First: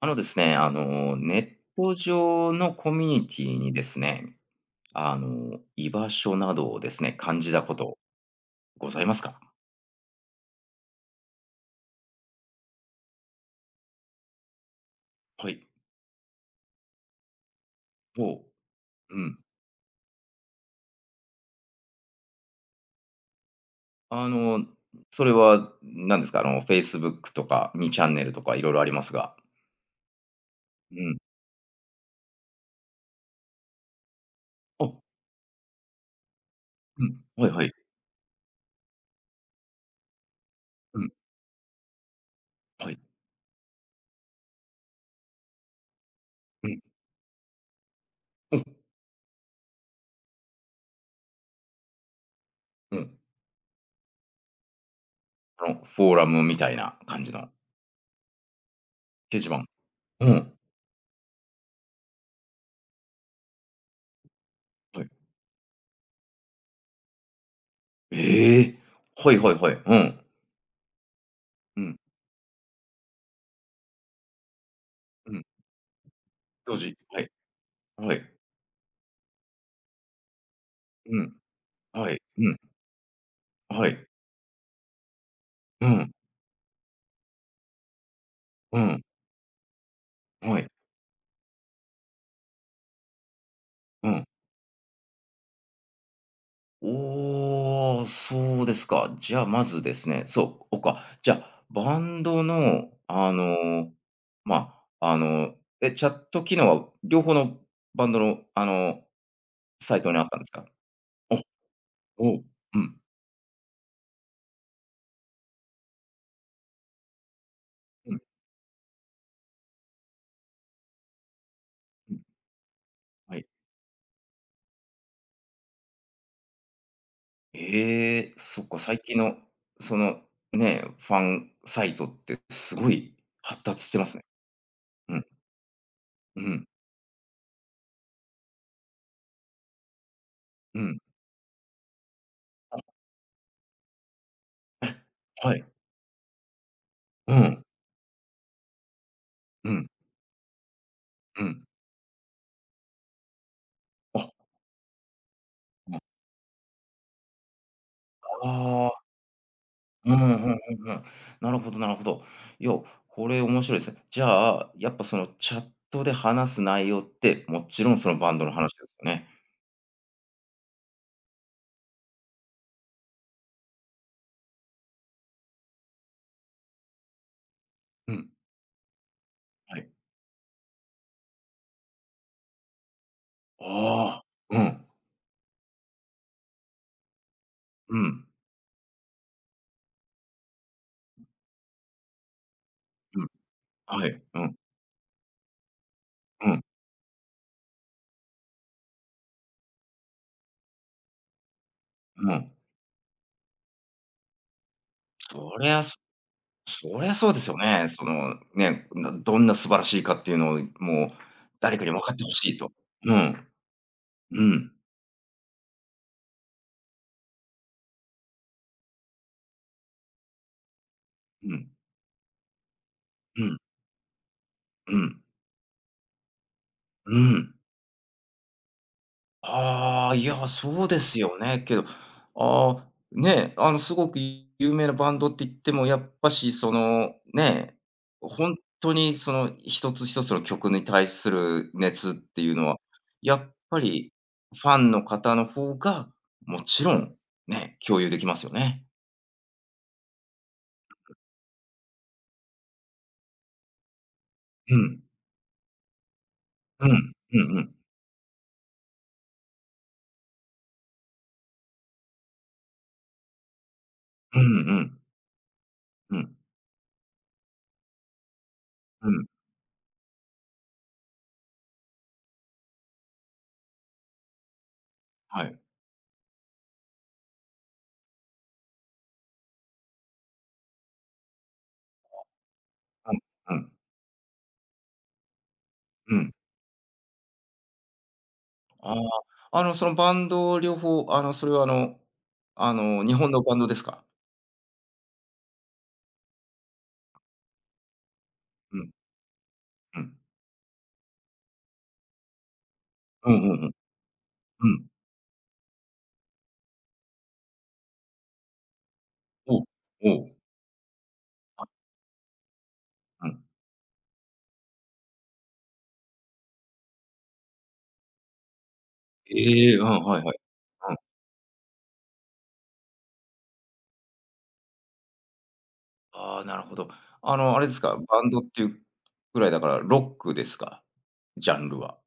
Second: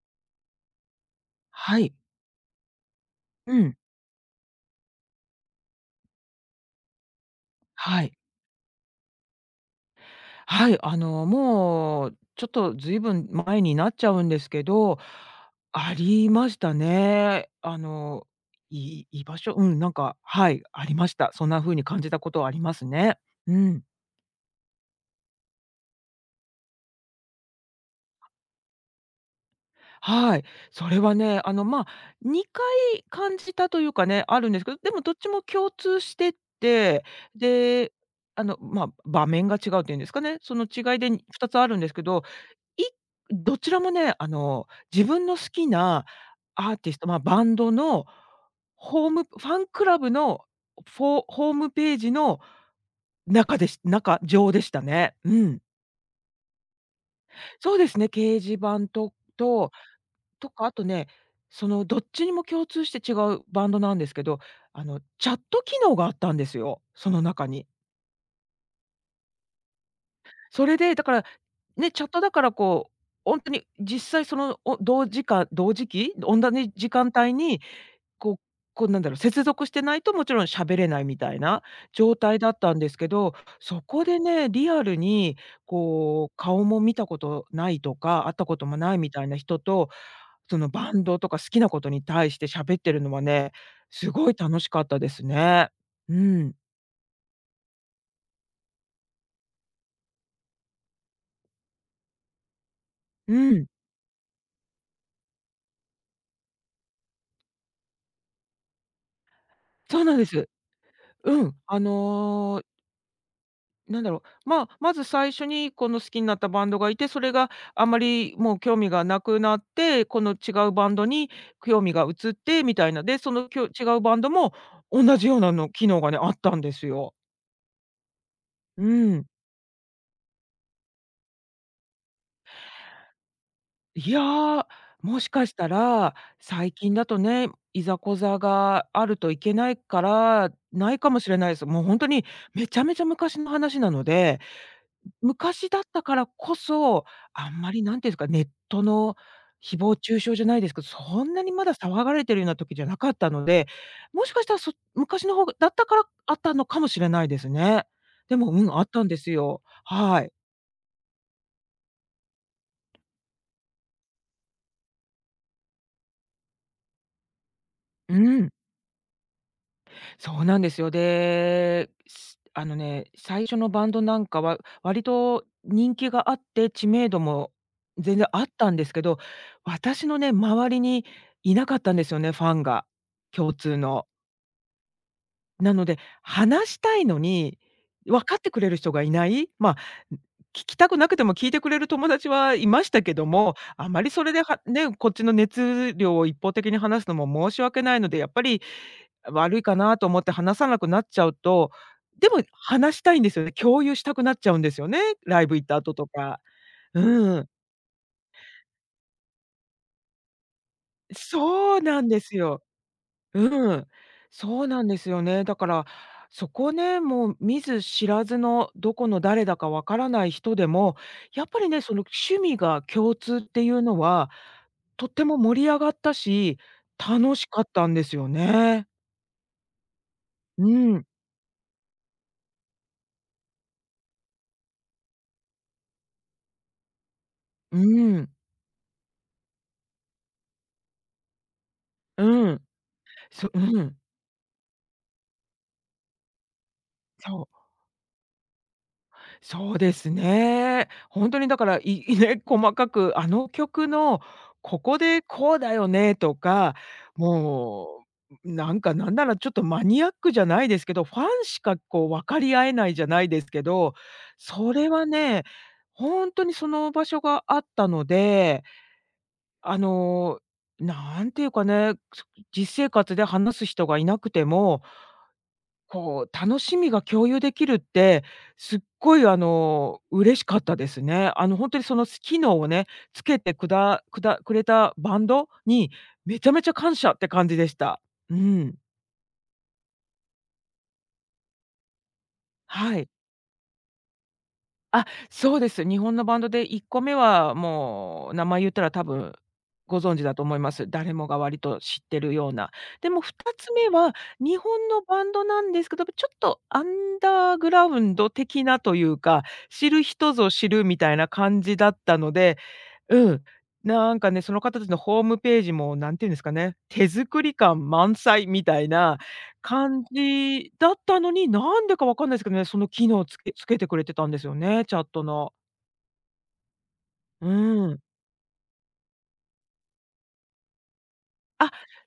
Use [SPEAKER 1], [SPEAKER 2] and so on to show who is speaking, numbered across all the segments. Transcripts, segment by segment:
[SPEAKER 1] あのですね、あの、ネッ
[SPEAKER 2] はい。
[SPEAKER 1] ト上のコミュニテ
[SPEAKER 2] う
[SPEAKER 1] ィに
[SPEAKER 2] ん。
[SPEAKER 1] ですね、居場所などをですね、感じたこと
[SPEAKER 2] はい。
[SPEAKER 1] ございますか？
[SPEAKER 2] はい、もうちょっとずいぶん前になっちゃうんですけど、
[SPEAKER 1] はい。
[SPEAKER 2] ありましたね。あの、
[SPEAKER 1] ほ
[SPEAKER 2] い
[SPEAKER 1] う。う
[SPEAKER 2] 居場
[SPEAKER 1] ん。
[SPEAKER 2] 所うん、なんか、はい、ありました。そんな風に感じたことはありますね。うん。
[SPEAKER 1] あの、それは何ですか？Facebook とか2チャンネルとかいろいろありますが。
[SPEAKER 2] はい。そ
[SPEAKER 1] う
[SPEAKER 2] れは
[SPEAKER 1] ん。
[SPEAKER 2] ね、あの、ま、2回感じたというかね、あるんですけど、で
[SPEAKER 1] あ、
[SPEAKER 2] もどっちも共通して
[SPEAKER 1] う
[SPEAKER 2] て、
[SPEAKER 1] ん。はいはい。
[SPEAKER 2] で、あの、ま、場面が違うっていうんですかね、その違い
[SPEAKER 1] うん。
[SPEAKER 2] で2つあるんですけどい
[SPEAKER 1] はい。
[SPEAKER 2] どちらもね、自分の好きな
[SPEAKER 1] う
[SPEAKER 2] アー
[SPEAKER 1] ん。
[SPEAKER 2] ティスト、まあ、バンドの
[SPEAKER 1] うん。
[SPEAKER 2] ホームファンクラブのフォホームページの
[SPEAKER 1] うん。
[SPEAKER 2] 中でし中上でしたね。うん。
[SPEAKER 1] フォーラムみたいな感じの
[SPEAKER 2] そうですね、掲示板と
[SPEAKER 1] 掲示板。
[SPEAKER 2] と
[SPEAKER 1] う
[SPEAKER 2] と
[SPEAKER 1] ん。
[SPEAKER 2] か、あとね、そのどっちにも共通して違うバンドなんですけど、あの、
[SPEAKER 1] はい。
[SPEAKER 2] チャット機能があったんですよ、その中に。
[SPEAKER 1] ええ。はいはいはい。うん。
[SPEAKER 2] それで、だから、
[SPEAKER 1] う
[SPEAKER 2] ね、
[SPEAKER 1] ん。
[SPEAKER 2] チャットだからこう、ほんとに実際その、お同時
[SPEAKER 1] うん。
[SPEAKER 2] 間同時期、おんだね
[SPEAKER 1] 表
[SPEAKER 2] 時
[SPEAKER 1] 示。
[SPEAKER 2] 間
[SPEAKER 1] はい。
[SPEAKER 2] 帯に
[SPEAKER 1] はい。
[SPEAKER 2] こうこうなんだろう、接続してないともちろん喋れないみ
[SPEAKER 1] う
[SPEAKER 2] た
[SPEAKER 1] ん。
[SPEAKER 2] いな
[SPEAKER 1] は
[SPEAKER 2] 状
[SPEAKER 1] い。
[SPEAKER 2] 態
[SPEAKER 1] う
[SPEAKER 2] だ
[SPEAKER 1] ん。
[SPEAKER 2] ったんですけど、そ
[SPEAKER 1] は
[SPEAKER 2] こ
[SPEAKER 1] い。
[SPEAKER 2] でね、リアルに
[SPEAKER 1] うん、
[SPEAKER 2] こう顔も見たことないとか、会ったことも
[SPEAKER 1] う
[SPEAKER 2] ない
[SPEAKER 1] ん、
[SPEAKER 2] みたいな人と、
[SPEAKER 1] は
[SPEAKER 2] そ
[SPEAKER 1] い、
[SPEAKER 2] のバンドとか好きなことに対して喋ってるのはね、
[SPEAKER 1] う
[SPEAKER 2] す
[SPEAKER 1] ん。
[SPEAKER 2] ごい楽しかったですね。うん、
[SPEAKER 1] おー、そうですか。じゃあ、まずですね、そう、おか、じゃあ、バンドの、
[SPEAKER 2] うん、
[SPEAKER 1] まあ、あの、チャット機能は両方のバンドの、サ
[SPEAKER 2] そ
[SPEAKER 1] イ
[SPEAKER 2] う
[SPEAKER 1] ト
[SPEAKER 2] な
[SPEAKER 1] に
[SPEAKER 2] ん
[SPEAKER 1] あ
[SPEAKER 2] で
[SPEAKER 1] ったんで
[SPEAKER 2] す。
[SPEAKER 1] すか？お、
[SPEAKER 2] うん、あ
[SPEAKER 1] おお、
[SPEAKER 2] の
[SPEAKER 1] うん、
[SPEAKER 2] なんだろう、まあ、まず最初にこの好きになったバンドがいて、それがあま
[SPEAKER 1] うん、
[SPEAKER 2] りもう興味がなくなって、この違うバンドに興味が
[SPEAKER 1] うん、
[SPEAKER 2] 移ってみたいな、で、そ
[SPEAKER 1] はい。
[SPEAKER 2] のきょ違うバンドも同じようなの機能がね、あったんですよ。
[SPEAKER 1] ええ、そっか、
[SPEAKER 2] う
[SPEAKER 1] 最近
[SPEAKER 2] ん。
[SPEAKER 1] の、その、ね、ファンサイトってすごい発達してま
[SPEAKER 2] い
[SPEAKER 1] すね。
[SPEAKER 2] や、
[SPEAKER 1] う
[SPEAKER 2] も
[SPEAKER 1] ん、
[SPEAKER 2] しかしたら、
[SPEAKER 1] うん、
[SPEAKER 2] 最近だとね、いざこざがあるといけないから、
[SPEAKER 1] う
[SPEAKER 2] ない
[SPEAKER 1] ん。
[SPEAKER 2] かもしれないです。もうほんとにめち
[SPEAKER 1] あ、
[SPEAKER 2] ゃめちゃ昔の話なので
[SPEAKER 1] はい。
[SPEAKER 2] 昔だったからこそ、
[SPEAKER 1] う
[SPEAKER 2] あん
[SPEAKER 1] ん、
[SPEAKER 2] まりなんていうんですか、ネットの
[SPEAKER 1] う
[SPEAKER 2] 誹
[SPEAKER 1] ん、
[SPEAKER 2] 謗中傷じゃないですけど、そんな
[SPEAKER 1] う
[SPEAKER 2] に
[SPEAKER 1] ん。
[SPEAKER 2] まだ騒がれてるような時じゃなかったので、もしか
[SPEAKER 1] あ
[SPEAKER 2] したら、そ昔の方がだったからあったのかもしれないですね。で
[SPEAKER 1] あ
[SPEAKER 2] も、うん、あっ
[SPEAKER 1] あ、
[SPEAKER 2] たんですよ。
[SPEAKER 1] うん、う
[SPEAKER 2] はい。
[SPEAKER 1] んうんうん。なるほどなるほど。いや、これ面白いですね。じゃあ、やっぱそのチャットで話す内容って、もちろんその
[SPEAKER 2] う
[SPEAKER 1] バンド
[SPEAKER 2] ん、
[SPEAKER 1] の話ですよね。
[SPEAKER 2] そうなんですよ。で、あのね、最初のバンドなんかは割と人気があって、知名度も
[SPEAKER 1] う
[SPEAKER 2] 全然
[SPEAKER 1] ん、
[SPEAKER 2] あったんですけど、
[SPEAKER 1] はい。
[SPEAKER 2] 私のね、周りにいなかったんですよね、ファンが、共通の。
[SPEAKER 1] ああ、うん、
[SPEAKER 2] なので、話したいのに、
[SPEAKER 1] う
[SPEAKER 2] 分
[SPEAKER 1] ん、
[SPEAKER 2] かってくれる人がいない、まあ、聞きたくなくても聞いてくれる友達はいましたけ
[SPEAKER 1] う
[SPEAKER 2] ど
[SPEAKER 1] ん、
[SPEAKER 2] も、あま
[SPEAKER 1] は
[SPEAKER 2] り
[SPEAKER 1] い、
[SPEAKER 2] それ
[SPEAKER 1] う
[SPEAKER 2] で、
[SPEAKER 1] ん、
[SPEAKER 2] はね、こっちの熱量を一
[SPEAKER 1] う
[SPEAKER 2] 方
[SPEAKER 1] ん、
[SPEAKER 2] 的に話すのも申し訳ないので、やっぱり悪いかなと思って話さなくなっちゃうと、で
[SPEAKER 1] う
[SPEAKER 2] も
[SPEAKER 1] ん。
[SPEAKER 2] 話したいんですよね。共有したくなっちゃうんですよね、ライ
[SPEAKER 1] そ
[SPEAKER 2] ブ行っ
[SPEAKER 1] り
[SPEAKER 2] た
[SPEAKER 1] ゃ、
[SPEAKER 2] 後
[SPEAKER 1] そ
[SPEAKER 2] とか。
[SPEAKER 1] そりゃそう
[SPEAKER 2] う
[SPEAKER 1] です
[SPEAKER 2] ん。
[SPEAKER 1] よね。どんな素晴らしいかっていうのを、もう
[SPEAKER 2] そ
[SPEAKER 1] 誰
[SPEAKER 2] う
[SPEAKER 1] かに分
[SPEAKER 2] なん
[SPEAKER 1] かっ
[SPEAKER 2] で
[SPEAKER 1] てほ
[SPEAKER 2] す
[SPEAKER 1] しい
[SPEAKER 2] よ。
[SPEAKER 1] と。うん、
[SPEAKER 2] うん、
[SPEAKER 1] う
[SPEAKER 2] そう
[SPEAKER 1] ん、
[SPEAKER 2] なんですよね。だから、そこね、もう見ず知らずのどこの誰だかわからない人でも、やっ
[SPEAKER 1] う
[SPEAKER 2] ぱり
[SPEAKER 1] ん、
[SPEAKER 2] ね、その趣味が共通っ
[SPEAKER 1] うん、
[SPEAKER 2] ていうのは、
[SPEAKER 1] う
[SPEAKER 2] とっ
[SPEAKER 1] ん、
[SPEAKER 2] ても盛り上がったし、
[SPEAKER 1] う
[SPEAKER 2] 楽し
[SPEAKER 1] ん。
[SPEAKER 2] かったんですよね。
[SPEAKER 1] ああ、いや、
[SPEAKER 2] う
[SPEAKER 1] そうで
[SPEAKER 2] ん、
[SPEAKER 1] すよね。けど、ああ、ね、すごく有名なバンドって言っても、やっぱし、その、ね、
[SPEAKER 2] うん、
[SPEAKER 1] ほんとに、その、一つ一つの曲に対する熱って
[SPEAKER 2] う
[SPEAKER 1] いう
[SPEAKER 2] ん、
[SPEAKER 1] のは、や
[SPEAKER 2] そ
[SPEAKER 1] っ
[SPEAKER 2] う
[SPEAKER 1] ぱ
[SPEAKER 2] ん、
[SPEAKER 1] りファンの方の方が、もちろん、
[SPEAKER 2] そう。
[SPEAKER 1] ね、共有できますよね。
[SPEAKER 2] そうですね。本当にだから、いいね、細かく、あの曲の
[SPEAKER 1] う
[SPEAKER 2] ここ
[SPEAKER 1] ん、
[SPEAKER 2] でこうだよねとか、
[SPEAKER 1] うん、うんうん、
[SPEAKER 2] もう、なんかなんならちょっとマニアックじゃないですけど、ファンしかこう分かり合えないじゃないですけど、
[SPEAKER 1] うん
[SPEAKER 2] そ
[SPEAKER 1] う
[SPEAKER 2] れ
[SPEAKER 1] ん、
[SPEAKER 2] はね、
[SPEAKER 1] う
[SPEAKER 2] 本
[SPEAKER 1] ん、
[SPEAKER 2] 当にその場所があったので、
[SPEAKER 1] うん、
[SPEAKER 2] あの、なんていうかね、実生活で話す人がいなくても
[SPEAKER 1] はい、
[SPEAKER 2] こう、楽しみが共有できるって、すっごいあの、嬉しかったですね。あの、本当にその機能をね、つけ
[SPEAKER 1] う
[SPEAKER 2] て
[SPEAKER 1] ん、う
[SPEAKER 2] く
[SPEAKER 1] ん、
[SPEAKER 2] だくだくれたバンドに、
[SPEAKER 1] うん。
[SPEAKER 2] めちゃめちゃ感謝って感じでした。うん。
[SPEAKER 1] ああ、そのバンド両方、あの、それはあの、あ
[SPEAKER 2] は
[SPEAKER 1] の、
[SPEAKER 2] い。
[SPEAKER 1] 日本のバンドですか？
[SPEAKER 2] あ、そうです。日本のバンドで1個目はもう名前言っ
[SPEAKER 1] う
[SPEAKER 2] た
[SPEAKER 1] ん、
[SPEAKER 2] ら多分ご
[SPEAKER 1] うん。
[SPEAKER 2] 存知だと思います。誰もが割と知ってるような。でも
[SPEAKER 1] うん
[SPEAKER 2] 2
[SPEAKER 1] うんう
[SPEAKER 2] つ
[SPEAKER 1] ん。
[SPEAKER 2] 目は日
[SPEAKER 1] うん。
[SPEAKER 2] 本のバンドなんですけど、ちょっとアンダーグラウンド的なというか、
[SPEAKER 1] おう、
[SPEAKER 2] 知る
[SPEAKER 1] お
[SPEAKER 2] 人
[SPEAKER 1] う、
[SPEAKER 2] ぞ知るみたいな感じだったので、
[SPEAKER 1] う
[SPEAKER 2] う
[SPEAKER 1] ん。
[SPEAKER 2] ん、なんかね、その方たちのホームページも何て言うんですかね、手作り感満載みたいな
[SPEAKER 1] ええ、うん、
[SPEAKER 2] 感
[SPEAKER 1] はいはい。
[SPEAKER 2] じ
[SPEAKER 1] う
[SPEAKER 2] だっ
[SPEAKER 1] ん。
[SPEAKER 2] たのに、なんでかわかんないですけどね、その機能つけつけてくれてたんですよね、チャットの。
[SPEAKER 1] ああ、なるほど。
[SPEAKER 2] う
[SPEAKER 1] あれですか、
[SPEAKER 2] ん。
[SPEAKER 1] バンドっていうぐらいだから、ロックですか？ジャン
[SPEAKER 2] あ、
[SPEAKER 1] ルは。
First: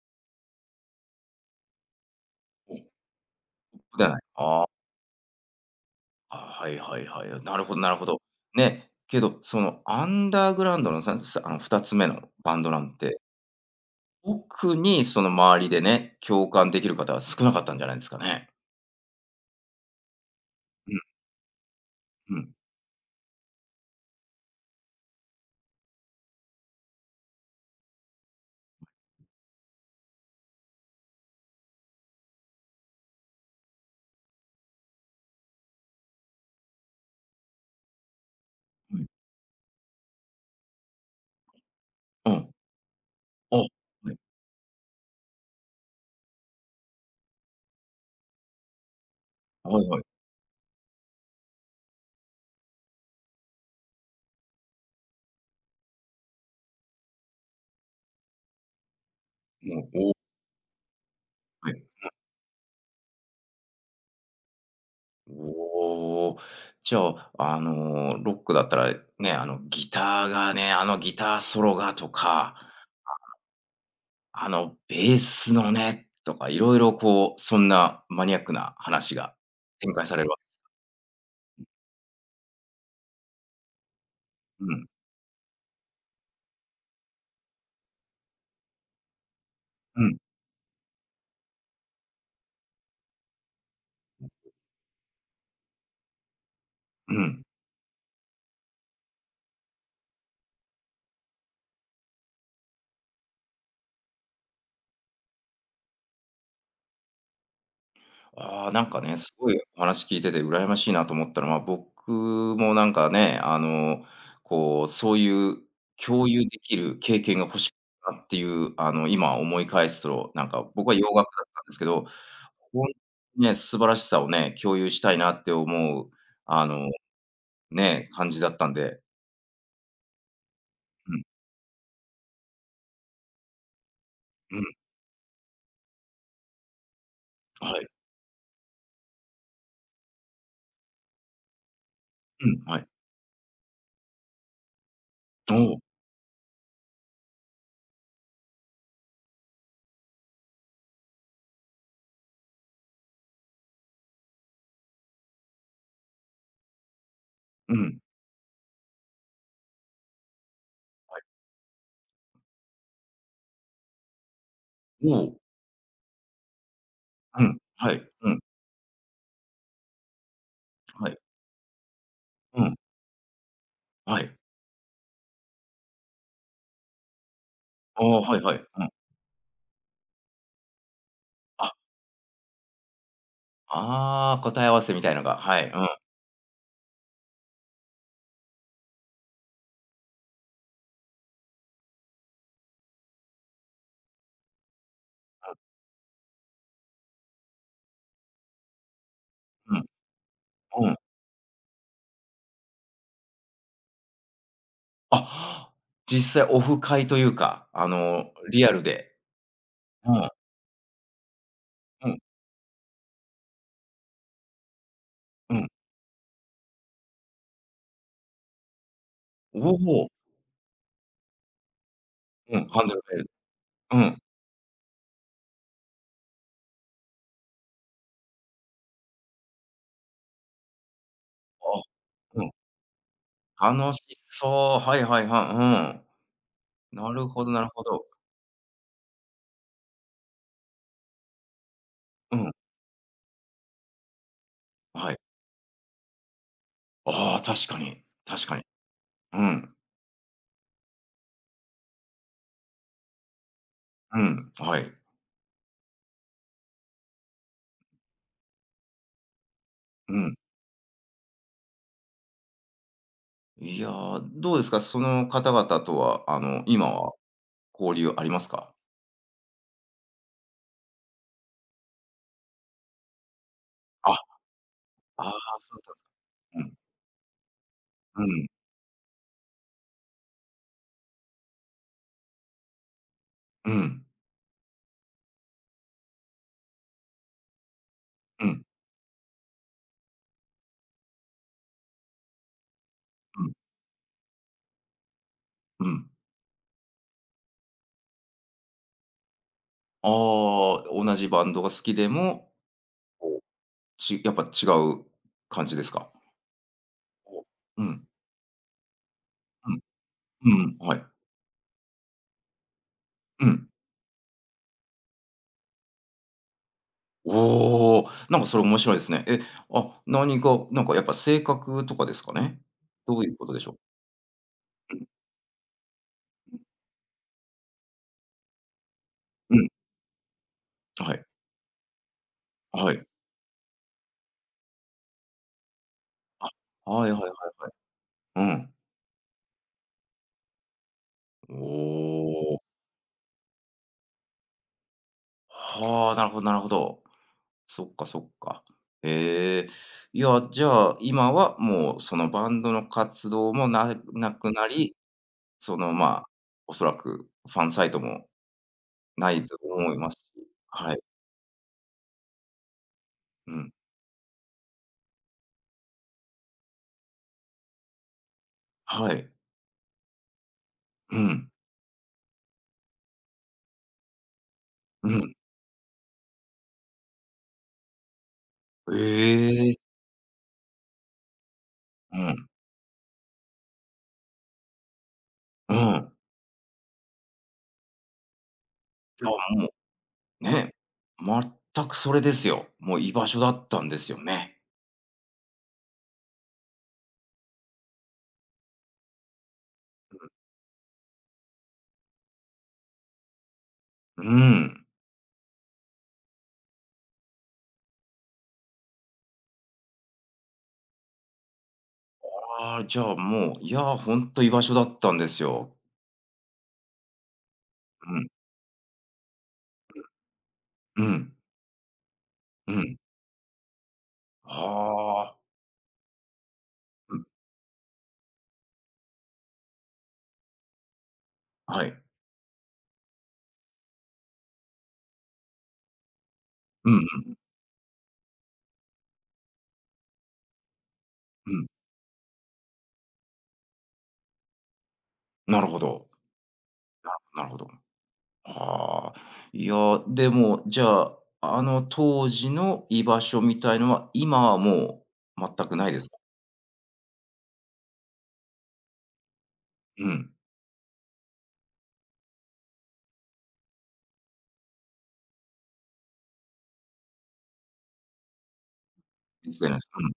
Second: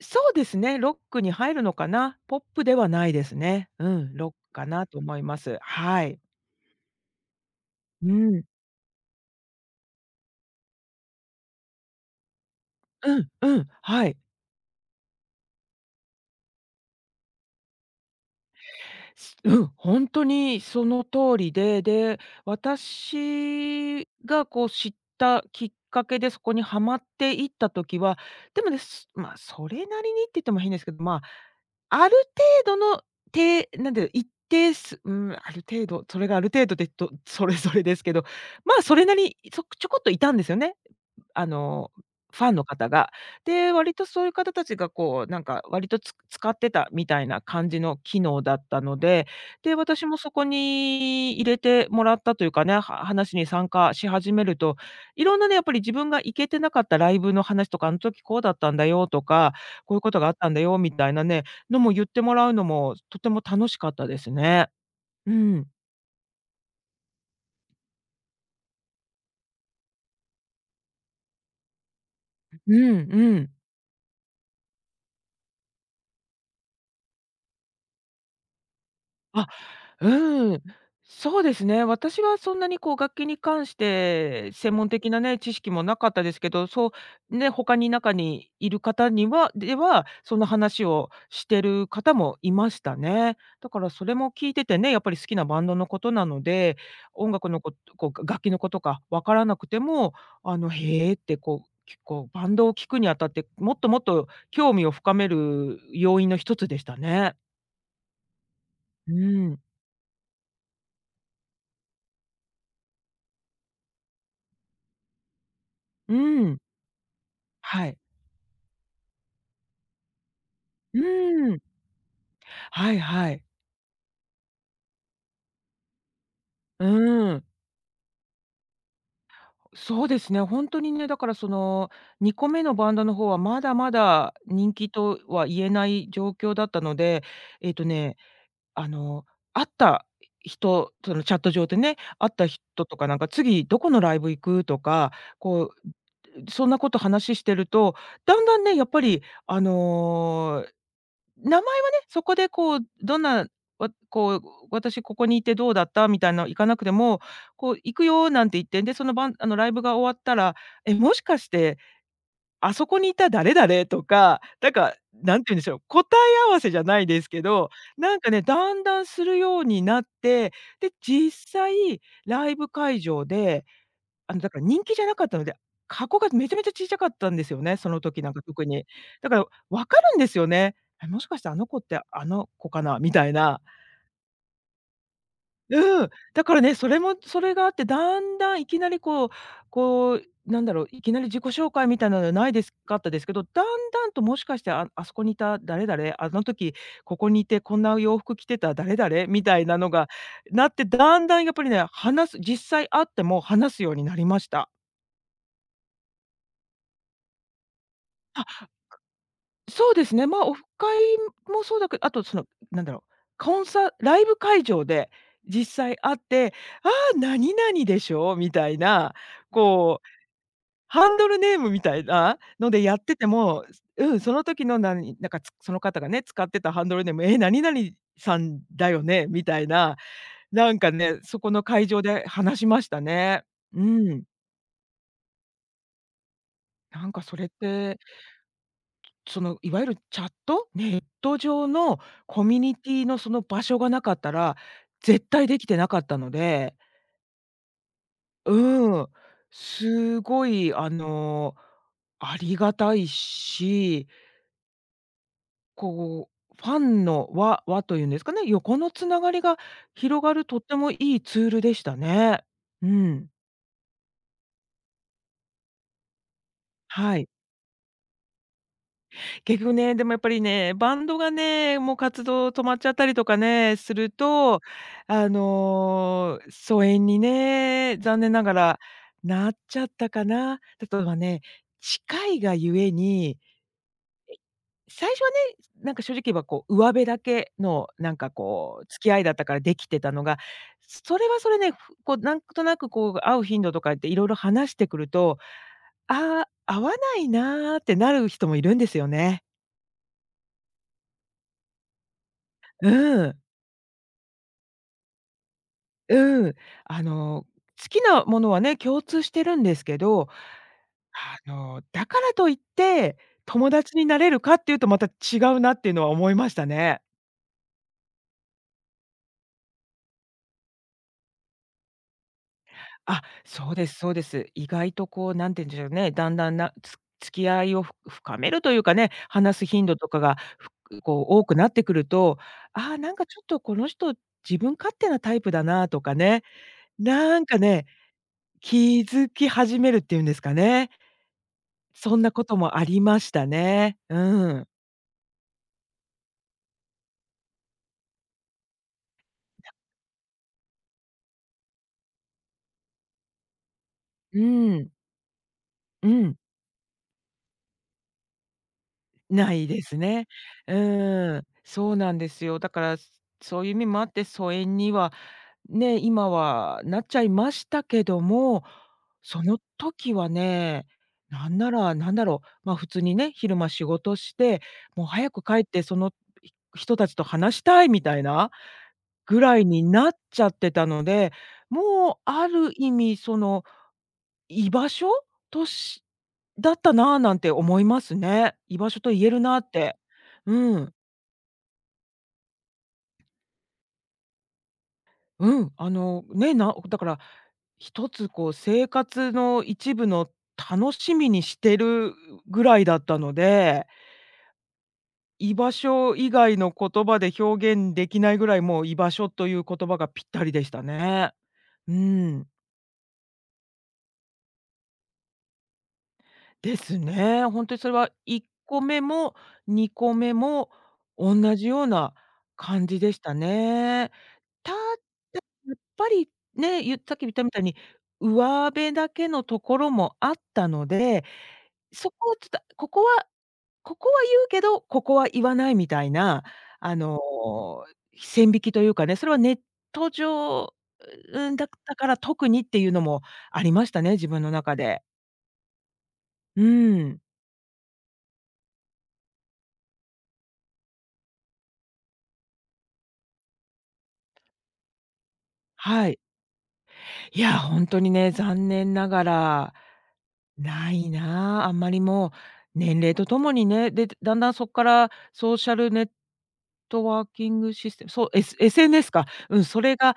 [SPEAKER 2] そうですね、ロックに入るのかな。ポップで
[SPEAKER 1] お、
[SPEAKER 2] はないですね。う
[SPEAKER 1] では
[SPEAKER 2] ん、
[SPEAKER 1] ない。
[SPEAKER 2] ロック
[SPEAKER 1] あ
[SPEAKER 2] かなと思います。はい。
[SPEAKER 1] あ、はいはいはい。なるほどなるほ
[SPEAKER 2] う
[SPEAKER 1] ど。
[SPEAKER 2] ん。
[SPEAKER 1] ね、けど、そのアンダーグラウンドのささあの、2つ目のバンドなん
[SPEAKER 2] う
[SPEAKER 1] て、
[SPEAKER 2] んうん、はい。
[SPEAKER 1] 特にその周りでね、共感できる方は少なかったんじゃないですかね。
[SPEAKER 2] うん、本当にそ
[SPEAKER 1] うん。
[SPEAKER 2] の通りで、で、
[SPEAKER 1] うん。
[SPEAKER 2] 私がこう知ったきっかけでそこにはまっていった時は、でもね、すま、それなりにって言っても変ですけど、まあある程度の、てなんだろう、一定数うん、ある程度、それがある程度で、とそれぞれですけど、まあ、そ
[SPEAKER 1] は
[SPEAKER 2] れ
[SPEAKER 1] い。
[SPEAKER 2] なりに、ちょこっといたんですよね。あの、
[SPEAKER 1] う
[SPEAKER 2] フ
[SPEAKER 1] ん。
[SPEAKER 2] ァンの方が。
[SPEAKER 1] あ、はい。
[SPEAKER 2] で、割とそういう方たちがこう、なんか割とつ使ってたみたいな感じの機能だったので、で、
[SPEAKER 1] はいはい。
[SPEAKER 2] 私もそこに入れてもらったというかね、は話に参加し始めると、いろんなね、やっぱり自分が行けてなかったライブの話とか、あの時こうだったんだよとか、
[SPEAKER 1] も
[SPEAKER 2] こ
[SPEAKER 1] う、
[SPEAKER 2] ういう
[SPEAKER 1] お
[SPEAKER 2] こ
[SPEAKER 1] お、
[SPEAKER 2] とがあったんだよみたいなね、
[SPEAKER 1] は
[SPEAKER 2] の
[SPEAKER 1] い。
[SPEAKER 2] も言ってもらうのもとても楽しかったですね。うん。
[SPEAKER 1] おお。じゃあ、ロックだったら、ね、ギターがね、あのギターソロがとか、
[SPEAKER 2] うんうん。
[SPEAKER 1] あのベースのね、とかいろいろこう、そんなマニアックな話が
[SPEAKER 2] あ
[SPEAKER 1] 展開されるわ。
[SPEAKER 2] うん、そうですね。私はそんなにこう楽器に関して
[SPEAKER 1] う
[SPEAKER 2] 専門
[SPEAKER 1] ん。
[SPEAKER 2] 的なね、知識もなかったですけど、そうね、他に中にいる方にはで
[SPEAKER 1] う
[SPEAKER 2] は、
[SPEAKER 1] ん。
[SPEAKER 2] その話をしてる方もいましたね。だからそれも聞いててね、やっぱり好きなバンドのことなので、
[SPEAKER 1] う
[SPEAKER 2] 音
[SPEAKER 1] ん。
[SPEAKER 2] 楽のことこう楽器のことかわからなくても、あの、へえってこう、結構バンドを聴くにあたって、もっともっと興味を深める要因の一つでしたね。
[SPEAKER 1] ああ、なんか
[SPEAKER 2] う
[SPEAKER 1] ね、すごい
[SPEAKER 2] ん、
[SPEAKER 1] お話聞いてて羨ましいなと思ったのは、僕もなんかね、こう、そういう共有
[SPEAKER 2] う
[SPEAKER 1] で
[SPEAKER 2] ん、
[SPEAKER 1] きる経験が欲しい
[SPEAKER 2] はい。
[SPEAKER 1] なっていう、今思い返すと、なんか僕は
[SPEAKER 2] う
[SPEAKER 1] 洋楽だっ
[SPEAKER 2] ー
[SPEAKER 1] た
[SPEAKER 2] ん、
[SPEAKER 1] んですけど、ほん
[SPEAKER 2] はいはい。
[SPEAKER 1] ね、素晴らしさをね、共有したいなって思う、あ
[SPEAKER 2] う
[SPEAKER 1] の、
[SPEAKER 2] ーん、
[SPEAKER 1] ね、感じだったんで。
[SPEAKER 2] そうですね、ほんとにね、だ
[SPEAKER 1] うん、
[SPEAKER 2] からその2個目のバンドの方はまだまだ
[SPEAKER 1] うん、
[SPEAKER 2] 人気とは言えない状況だったので、えっ
[SPEAKER 1] は
[SPEAKER 2] と
[SPEAKER 1] い、
[SPEAKER 2] ね、あの、会った人、そのチャット上でね、会った
[SPEAKER 1] うん、は
[SPEAKER 2] 人
[SPEAKER 1] い。
[SPEAKER 2] とかなんか「次どこのライブ行く？」とか、
[SPEAKER 1] お
[SPEAKER 2] こ
[SPEAKER 1] う
[SPEAKER 2] う、そんなこと話してると、だんだんね、やっぱりあの名前はね、そこでこう、どんな、わこう、私ここにいてどうだった？みたいなの行かなくても、こ
[SPEAKER 1] う
[SPEAKER 2] う、行
[SPEAKER 1] ん、
[SPEAKER 2] くよなんて言って、で、そのばんあの、ライブが終わったら、え、も
[SPEAKER 1] は
[SPEAKER 2] し
[SPEAKER 1] い。
[SPEAKER 2] かして、あそこにいた誰々とか、なんか、
[SPEAKER 1] おう
[SPEAKER 2] 何て言うんでしょう、答え合わせじゃないですけ
[SPEAKER 1] うん、
[SPEAKER 2] ど、
[SPEAKER 1] はい、
[SPEAKER 2] なん
[SPEAKER 1] う
[SPEAKER 2] か
[SPEAKER 1] ん、
[SPEAKER 2] ね、だんだんするようになって、で、
[SPEAKER 1] はい、
[SPEAKER 2] 実際ライ
[SPEAKER 1] う
[SPEAKER 2] ブ
[SPEAKER 1] ん、
[SPEAKER 2] 会場で
[SPEAKER 1] はい。
[SPEAKER 2] だから人気じゃなかったので、箱がめちゃめちゃ小さかったんですよね、その
[SPEAKER 1] ああ、
[SPEAKER 2] 時なん
[SPEAKER 1] はい
[SPEAKER 2] か
[SPEAKER 1] はい、
[SPEAKER 2] 特
[SPEAKER 1] う
[SPEAKER 2] に。
[SPEAKER 1] ん。
[SPEAKER 2] だから分かるんですよね。え、もしかしてあの
[SPEAKER 1] あ
[SPEAKER 2] 子ってあの子かなみたいな。
[SPEAKER 1] ああ、答え合わせみたいのが、はい、うん、
[SPEAKER 2] うん。だからね、それもそれがあって、だんだんいきなりこう、なんだろう、いきなり自己紹介みたいなのはないですかったですけど、だんだんともしかして、ああそこにいた誰々、あの時ここにいてこんな洋服着てた誰々みたい
[SPEAKER 1] う
[SPEAKER 2] な
[SPEAKER 1] ん、
[SPEAKER 2] のがなって、
[SPEAKER 1] うん。
[SPEAKER 2] だんだんやっぱりね、話す実際会っても話すようになりました。
[SPEAKER 1] あ、実際オフ会というか、リアルで。
[SPEAKER 2] そうで
[SPEAKER 1] う
[SPEAKER 2] すね、
[SPEAKER 1] ん、
[SPEAKER 2] まあ、オフ会もそうだけど、
[SPEAKER 1] う
[SPEAKER 2] あ
[SPEAKER 1] ん、
[SPEAKER 2] とその、なんだろう、コンサライブ会場で
[SPEAKER 1] う
[SPEAKER 2] 実
[SPEAKER 1] ん。
[SPEAKER 2] 際会って、「ああ、何々でしょ」みたいな、
[SPEAKER 1] お
[SPEAKER 2] こう、
[SPEAKER 1] お、
[SPEAKER 2] ハンドルネームみたいな
[SPEAKER 1] うん、
[SPEAKER 2] の
[SPEAKER 1] ハ
[SPEAKER 2] で
[SPEAKER 1] ンド
[SPEAKER 2] やっ
[SPEAKER 1] ル
[SPEAKER 2] て
[SPEAKER 1] ベ
[SPEAKER 2] て
[SPEAKER 1] ル。
[SPEAKER 2] も、
[SPEAKER 1] う
[SPEAKER 2] う
[SPEAKER 1] ん。
[SPEAKER 2] ん、その時のなんか、その方がね、使ってたハンドルネーム、「え、何々さんだよね？」みたいな、なんかね、そこの
[SPEAKER 1] あ、
[SPEAKER 2] 会場で
[SPEAKER 1] うん、
[SPEAKER 2] 話しましたね。う
[SPEAKER 1] 楽し
[SPEAKER 2] ん。
[SPEAKER 1] そう。はいはいはい、うん。
[SPEAKER 2] なん
[SPEAKER 1] な
[SPEAKER 2] か
[SPEAKER 1] る
[SPEAKER 2] そ
[SPEAKER 1] ほ
[SPEAKER 2] れっ
[SPEAKER 1] どなるほ
[SPEAKER 2] て
[SPEAKER 1] ど。
[SPEAKER 2] その、いわゆるチャット、ネット上の
[SPEAKER 1] う
[SPEAKER 2] コ
[SPEAKER 1] ん、
[SPEAKER 2] ミュニティのその場所がなかったら、
[SPEAKER 1] はい。
[SPEAKER 2] 絶対できてなかったので、
[SPEAKER 1] ああ、確かに、確かに。
[SPEAKER 2] うん、
[SPEAKER 1] うん、
[SPEAKER 2] すごいありがたいし、
[SPEAKER 1] うん、はい、
[SPEAKER 2] こう、ファンの輪というんですかね、横のつながりが
[SPEAKER 1] う
[SPEAKER 2] 広が
[SPEAKER 1] ん。
[SPEAKER 2] るとってもいいツールでしたね。うん、
[SPEAKER 1] いや、どうですか？その方々とは、今は
[SPEAKER 2] はい。
[SPEAKER 1] 交流ありますか？
[SPEAKER 2] 結局ね、でもやっぱりね、バンドがね、もう活動止まっちゃったりとかね、する
[SPEAKER 1] あ、
[SPEAKER 2] と、
[SPEAKER 1] ああ、そうだ。うん、
[SPEAKER 2] 疎遠にね、残
[SPEAKER 1] う
[SPEAKER 2] 念な
[SPEAKER 1] ん、
[SPEAKER 2] がらなっちゃったかな。例えばね、近いがゆえに、
[SPEAKER 1] うん、
[SPEAKER 2] 最初はね、なんか正直言えばこう上辺だけのなんか
[SPEAKER 1] うん、
[SPEAKER 2] こう付き合いだったからできてたのが、それはそれね、こうなんとなくこう会
[SPEAKER 1] う
[SPEAKER 2] う
[SPEAKER 1] ん。
[SPEAKER 2] 頻度とかっていろいろ話してくると、
[SPEAKER 1] うん。
[SPEAKER 2] ああ、合わないなーってなる人もいるんですよね。
[SPEAKER 1] ああ、同じバンドが好きでも、
[SPEAKER 2] うん。
[SPEAKER 1] こうちやっぱ違う感じですか？
[SPEAKER 2] うん、あ
[SPEAKER 1] こ
[SPEAKER 2] の、好きなものはね、共通してるん
[SPEAKER 1] う
[SPEAKER 2] ですけ
[SPEAKER 1] う
[SPEAKER 2] ど、
[SPEAKER 1] んうん、うんうんはい。
[SPEAKER 2] だからといって、
[SPEAKER 1] うん。
[SPEAKER 2] 友達になれるかっていうとまた違うなっていうのは思いましたね。
[SPEAKER 1] おお、なんかそれ面白いですね。なんかやっぱ性格とかですかね？ど
[SPEAKER 2] あ、
[SPEAKER 1] ういうことでしょ
[SPEAKER 2] そう
[SPEAKER 1] う？
[SPEAKER 2] ですそうです。意外とこう、なんて言うんでしょうね、だんだん付き合いを深めるというかね、
[SPEAKER 1] うん、
[SPEAKER 2] 話
[SPEAKER 1] う
[SPEAKER 2] す
[SPEAKER 1] ん、
[SPEAKER 2] 頻度とかが、
[SPEAKER 1] は
[SPEAKER 2] こ
[SPEAKER 1] い、
[SPEAKER 2] う多くなってくると、
[SPEAKER 1] は
[SPEAKER 2] ああー、
[SPEAKER 1] い。
[SPEAKER 2] なんかちょっとこの人、自分勝手なタイプだなとかね、
[SPEAKER 1] あ、はいはいはい
[SPEAKER 2] なんか
[SPEAKER 1] はい。
[SPEAKER 2] ね、
[SPEAKER 1] うん。
[SPEAKER 2] 気づき始めるっていうんですかね。
[SPEAKER 1] お
[SPEAKER 2] そんなこと
[SPEAKER 1] お、
[SPEAKER 2] もありましたね。うん。
[SPEAKER 1] はあ、なるほどなるほど。そっかそっか。へえ。いや、じゃあ、今はもうそのバンドの活動もなな
[SPEAKER 2] う
[SPEAKER 1] くな
[SPEAKER 2] ん。
[SPEAKER 1] り、その、
[SPEAKER 2] うん。
[SPEAKER 1] おそらくファンサイトもない
[SPEAKER 2] な
[SPEAKER 1] と
[SPEAKER 2] いで
[SPEAKER 1] 思い
[SPEAKER 2] す
[SPEAKER 1] ますし。
[SPEAKER 2] ね。
[SPEAKER 1] はい。
[SPEAKER 2] うん。そうなんですよ。だから、
[SPEAKER 1] う
[SPEAKER 2] そういう
[SPEAKER 1] ん。
[SPEAKER 2] 意味もあって、疎遠にはね、今はなっちゃいましたけども、
[SPEAKER 1] はい。
[SPEAKER 2] その時はね、
[SPEAKER 1] う
[SPEAKER 2] な
[SPEAKER 1] ん。
[SPEAKER 2] んなら、なんだろう、ま、普通にね、昼間仕事して、もう
[SPEAKER 1] う
[SPEAKER 2] 早
[SPEAKER 1] ん。
[SPEAKER 2] く帰ってその人たちと話したいみたいなぐらい
[SPEAKER 1] ええ。
[SPEAKER 2] になっちゃってたので、
[SPEAKER 1] う
[SPEAKER 2] もうあ
[SPEAKER 1] ん。
[SPEAKER 2] る意味その居場所と
[SPEAKER 1] う
[SPEAKER 2] し
[SPEAKER 1] ん。
[SPEAKER 2] だったなあなんて思いますね。居場所と言
[SPEAKER 1] い
[SPEAKER 2] え
[SPEAKER 1] や、
[SPEAKER 2] るな
[SPEAKER 1] も
[SPEAKER 2] って。
[SPEAKER 1] う、ね、
[SPEAKER 2] うん、
[SPEAKER 1] 全くそれですよ。もう居場所だったんですよね。
[SPEAKER 2] うん、ね、だから一つこう生活の一部の楽しみにしてるぐらいだったので、
[SPEAKER 1] うん。
[SPEAKER 2] 居場所以外の言葉で表現できないぐらい、もう居場所という言葉がぴったりでしたね。うん。
[SPEAKER 1] ああ、じゃあ、もう、いや、ほんと居場所だったんですよ。
[SPEAKER 2] ですね。本当にそれは
[SPEAKER 1] うん。
[SPEAKER 2] 1個目も2個目も
[SPEAKER 1] うん。
[SPEAKER 2] 同じような
[SPEAKER 1] う
[SPEAKER 2] 感
[SPEAKER 1] ん。
[SPEAKER 2] じでしたね。ただ、
[SPEAKER 1] はあ。
[SPEAKER 2] やっぱりね、さ
[SPEAKER 1] う
[SPEAKER 2] っき
[SPEAKER 1] ん。
[SPEAKER 2] 言ったみたいに、上辺だけのところもあったので、
[SPEAKER 1] はい。
[SPEAKER 2] そこをちょっと、ここは言うけど、ここは言わないみたいな、
[SPEAKER 1] う
[SPEAKER 2] あ
[SPEAKER 1] ん
[SPEAKER 2] の、
[SPEAKER 1] う
[SPEAKER 2] 線引きというかね、それはネット上、う
[SPEAKER 1] ん
[SPEAKER 2] ん、
[SPEAKER 1] う
[SPEAKER 2] だ
[SPEAKER 1] ん。
[SPEAKER 2] ったから特にっていうのもありましたね、自分の中で。
[SPEAKER 1] なるほど。
[SPEAKER 2] うん、
[SPEAKER 1] なるほど。はあ。いや、でも、じゃあ、あの当時の居場所みたいのは、今はもう全くないです
[SPEAKER 2] は
[SPEAKER 1] か？
[SPEAKER 2] い。いや、本当にね、残念ながら
[SPEAKER 1] うん。
[SPEAKER 2] ないなあ。あんまりもう年齢とともにね、で、だんだんそこからソーシャルネットワーキングシステム、そう、SNS か。
[SPEAKER 1] 見つ
[SPEAKER 2] うん、
[SPEAKER 1] かりま
[SPEAKER 2] そ
[SPEAKER 1] す。
[SPEAKER 2] れ
[SPEAKER 1] うん。
[SPEAKER 2] が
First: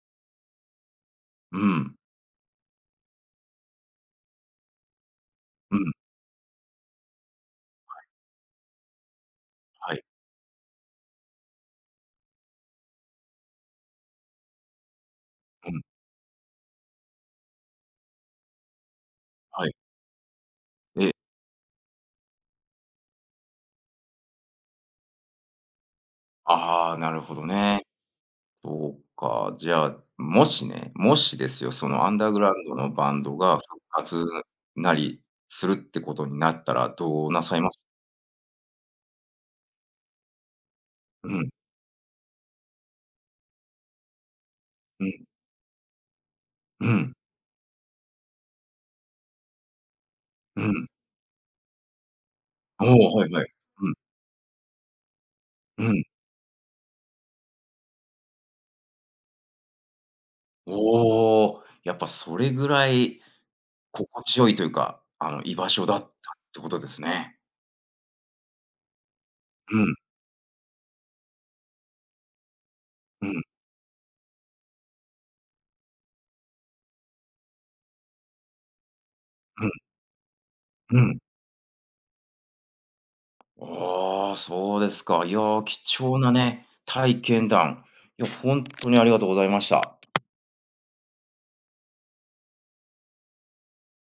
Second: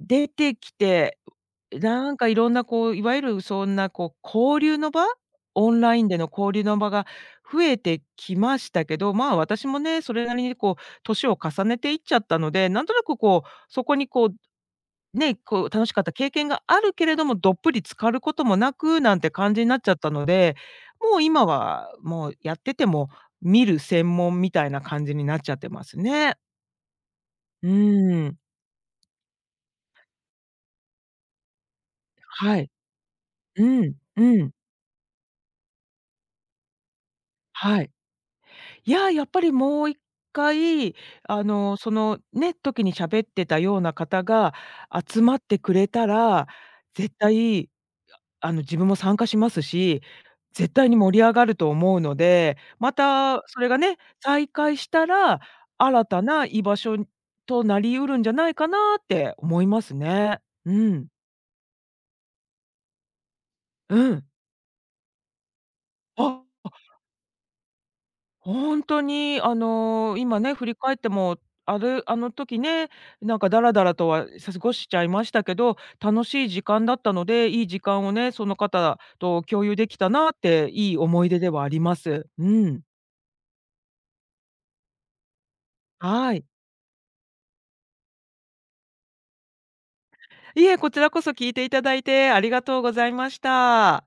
[SPEAKER 2] 出てきて、
[SPEAKER 1] うん。
[SPEAKER 2] なんかいろんなこう、いわゆるそんなこう、交流の場？オ
[SPEAKER 1] う
[SPEAKER 2] ン
[SPEAKER 1] ん。
[SPEAKER 2] ラインでの交流の場が増えてきましたけど、まあ、私も
[SPEAKER 1] は
[SPEAKER 2] ね、
[SPEAKER 1] い。
[SPEAKER 2] それなりにこう、年を重ねていっちゃったので、なんとなくこう、そこにこうね、こ
[SPEAKER 1] う
[SPEAKER 2] う
[SPEAKER 1] ん。
[SPEAKER 2] 楽しかった経験があるけれども、どっぷり浸かることもなくなんて感じ
[SPEAKER 1] は
[SPEAKER 2] に
[SPEAKER 1] い。
[SPEAKER 2] なっちゃったので、
[SPEAKER 1] え、
[SPEAKER 2] もう今はもうやってても見る専門みたいな感じになっちゃってますね。
[SPEAKER 1] ああ、なるほど
[SPEAKER 2] う
[SPEAKER 1] ね。
[SPEAKER 2] ーん、
[SPEAKER 1] そうか。じゃあ、もしね、もしですよ、そのアンダーグラウ
[SPEAKER 2] は
[SPEAKER 1] ン
[SPEAKER 2] い。
[SPEAKER 1] ドのバンドが復
[SPEAKER 2] うん、
[SPEAKER 1] 活
[SPEAKER 2] うん、
[SPEAKER 1] なりするってことになったら、どうなさいます？
[SPEAKER 2] はい。いや、やっぱりもう一回
[SPEAKER 1] うん、
[SPEAKER 2] そのね、時に喋ってたような方が
[SPEAKER 1] う
[SPEAKER 2] 集
[SPEAKER 1] ん、
[SPEAKER 2] まってくれたら、
[SPEAKER 1] うん、
[SPEAKER 2] 絶対自分も参加しますし、
[SPEAKER 1] う
[SPEAKER 2] 絶
[SPEAKER 1] ん。
[SPEAKER 2] 対に盛り上がると思うので、
[SPEAKER 1] お
[SPEAKER 2] ま
[SPEAKER 1] お、はいは
[SPEAKER 2] た
[SPEAKER 1] い。
[SPEAKER 2] それが
[SPEAKER 1] うん、
[SPEAKER 2] ね、再開したら、
[SPEAKER 1] うん。
[SPEAKER 2] 新たな居場所となりうるんじゃないかなって思いますね。うん。
[SPEAKER 1] おお、やっぱそれぐらい
[SPEAKER 2] う
[SPEAKER 1] 心
[SPEAKER 2] ん。
[SPEAKER 1] 地よいというか、居場所だったってこ
[SPEAKER 2] あ、
[SPEAKER 1] とですね。
[SPEAKER 2] ほんとに、
[SPEAKER 1] うん、
[SPEAKER 2] 今ね、振り返っても、あの時ね、
[SPEAKER 1] う
[SPEAKER 2] なん
[SPEAKER 1] ん、
[SPEAKER 2] かダラダラとは過ごしちゃいましたけど、楽しい時間だったので、いい時間をね、その方と共
[SPEAKER 1] うん、
[SPEAKER 2] 有できたなって、いい
[SPEAKER 1] うん。
[SPEAKER 2] 思い出ではあります。うん。
[SPEAKER 1] ああ、そうですか。いや、貴重な
[SPEAKER 2] はい。
[SPEAKER 1] ね、体験談、いや、本当にありがとうございました。
[SPEAKER 2] いえ、こちらこそ聞いていただいてありがとうございました。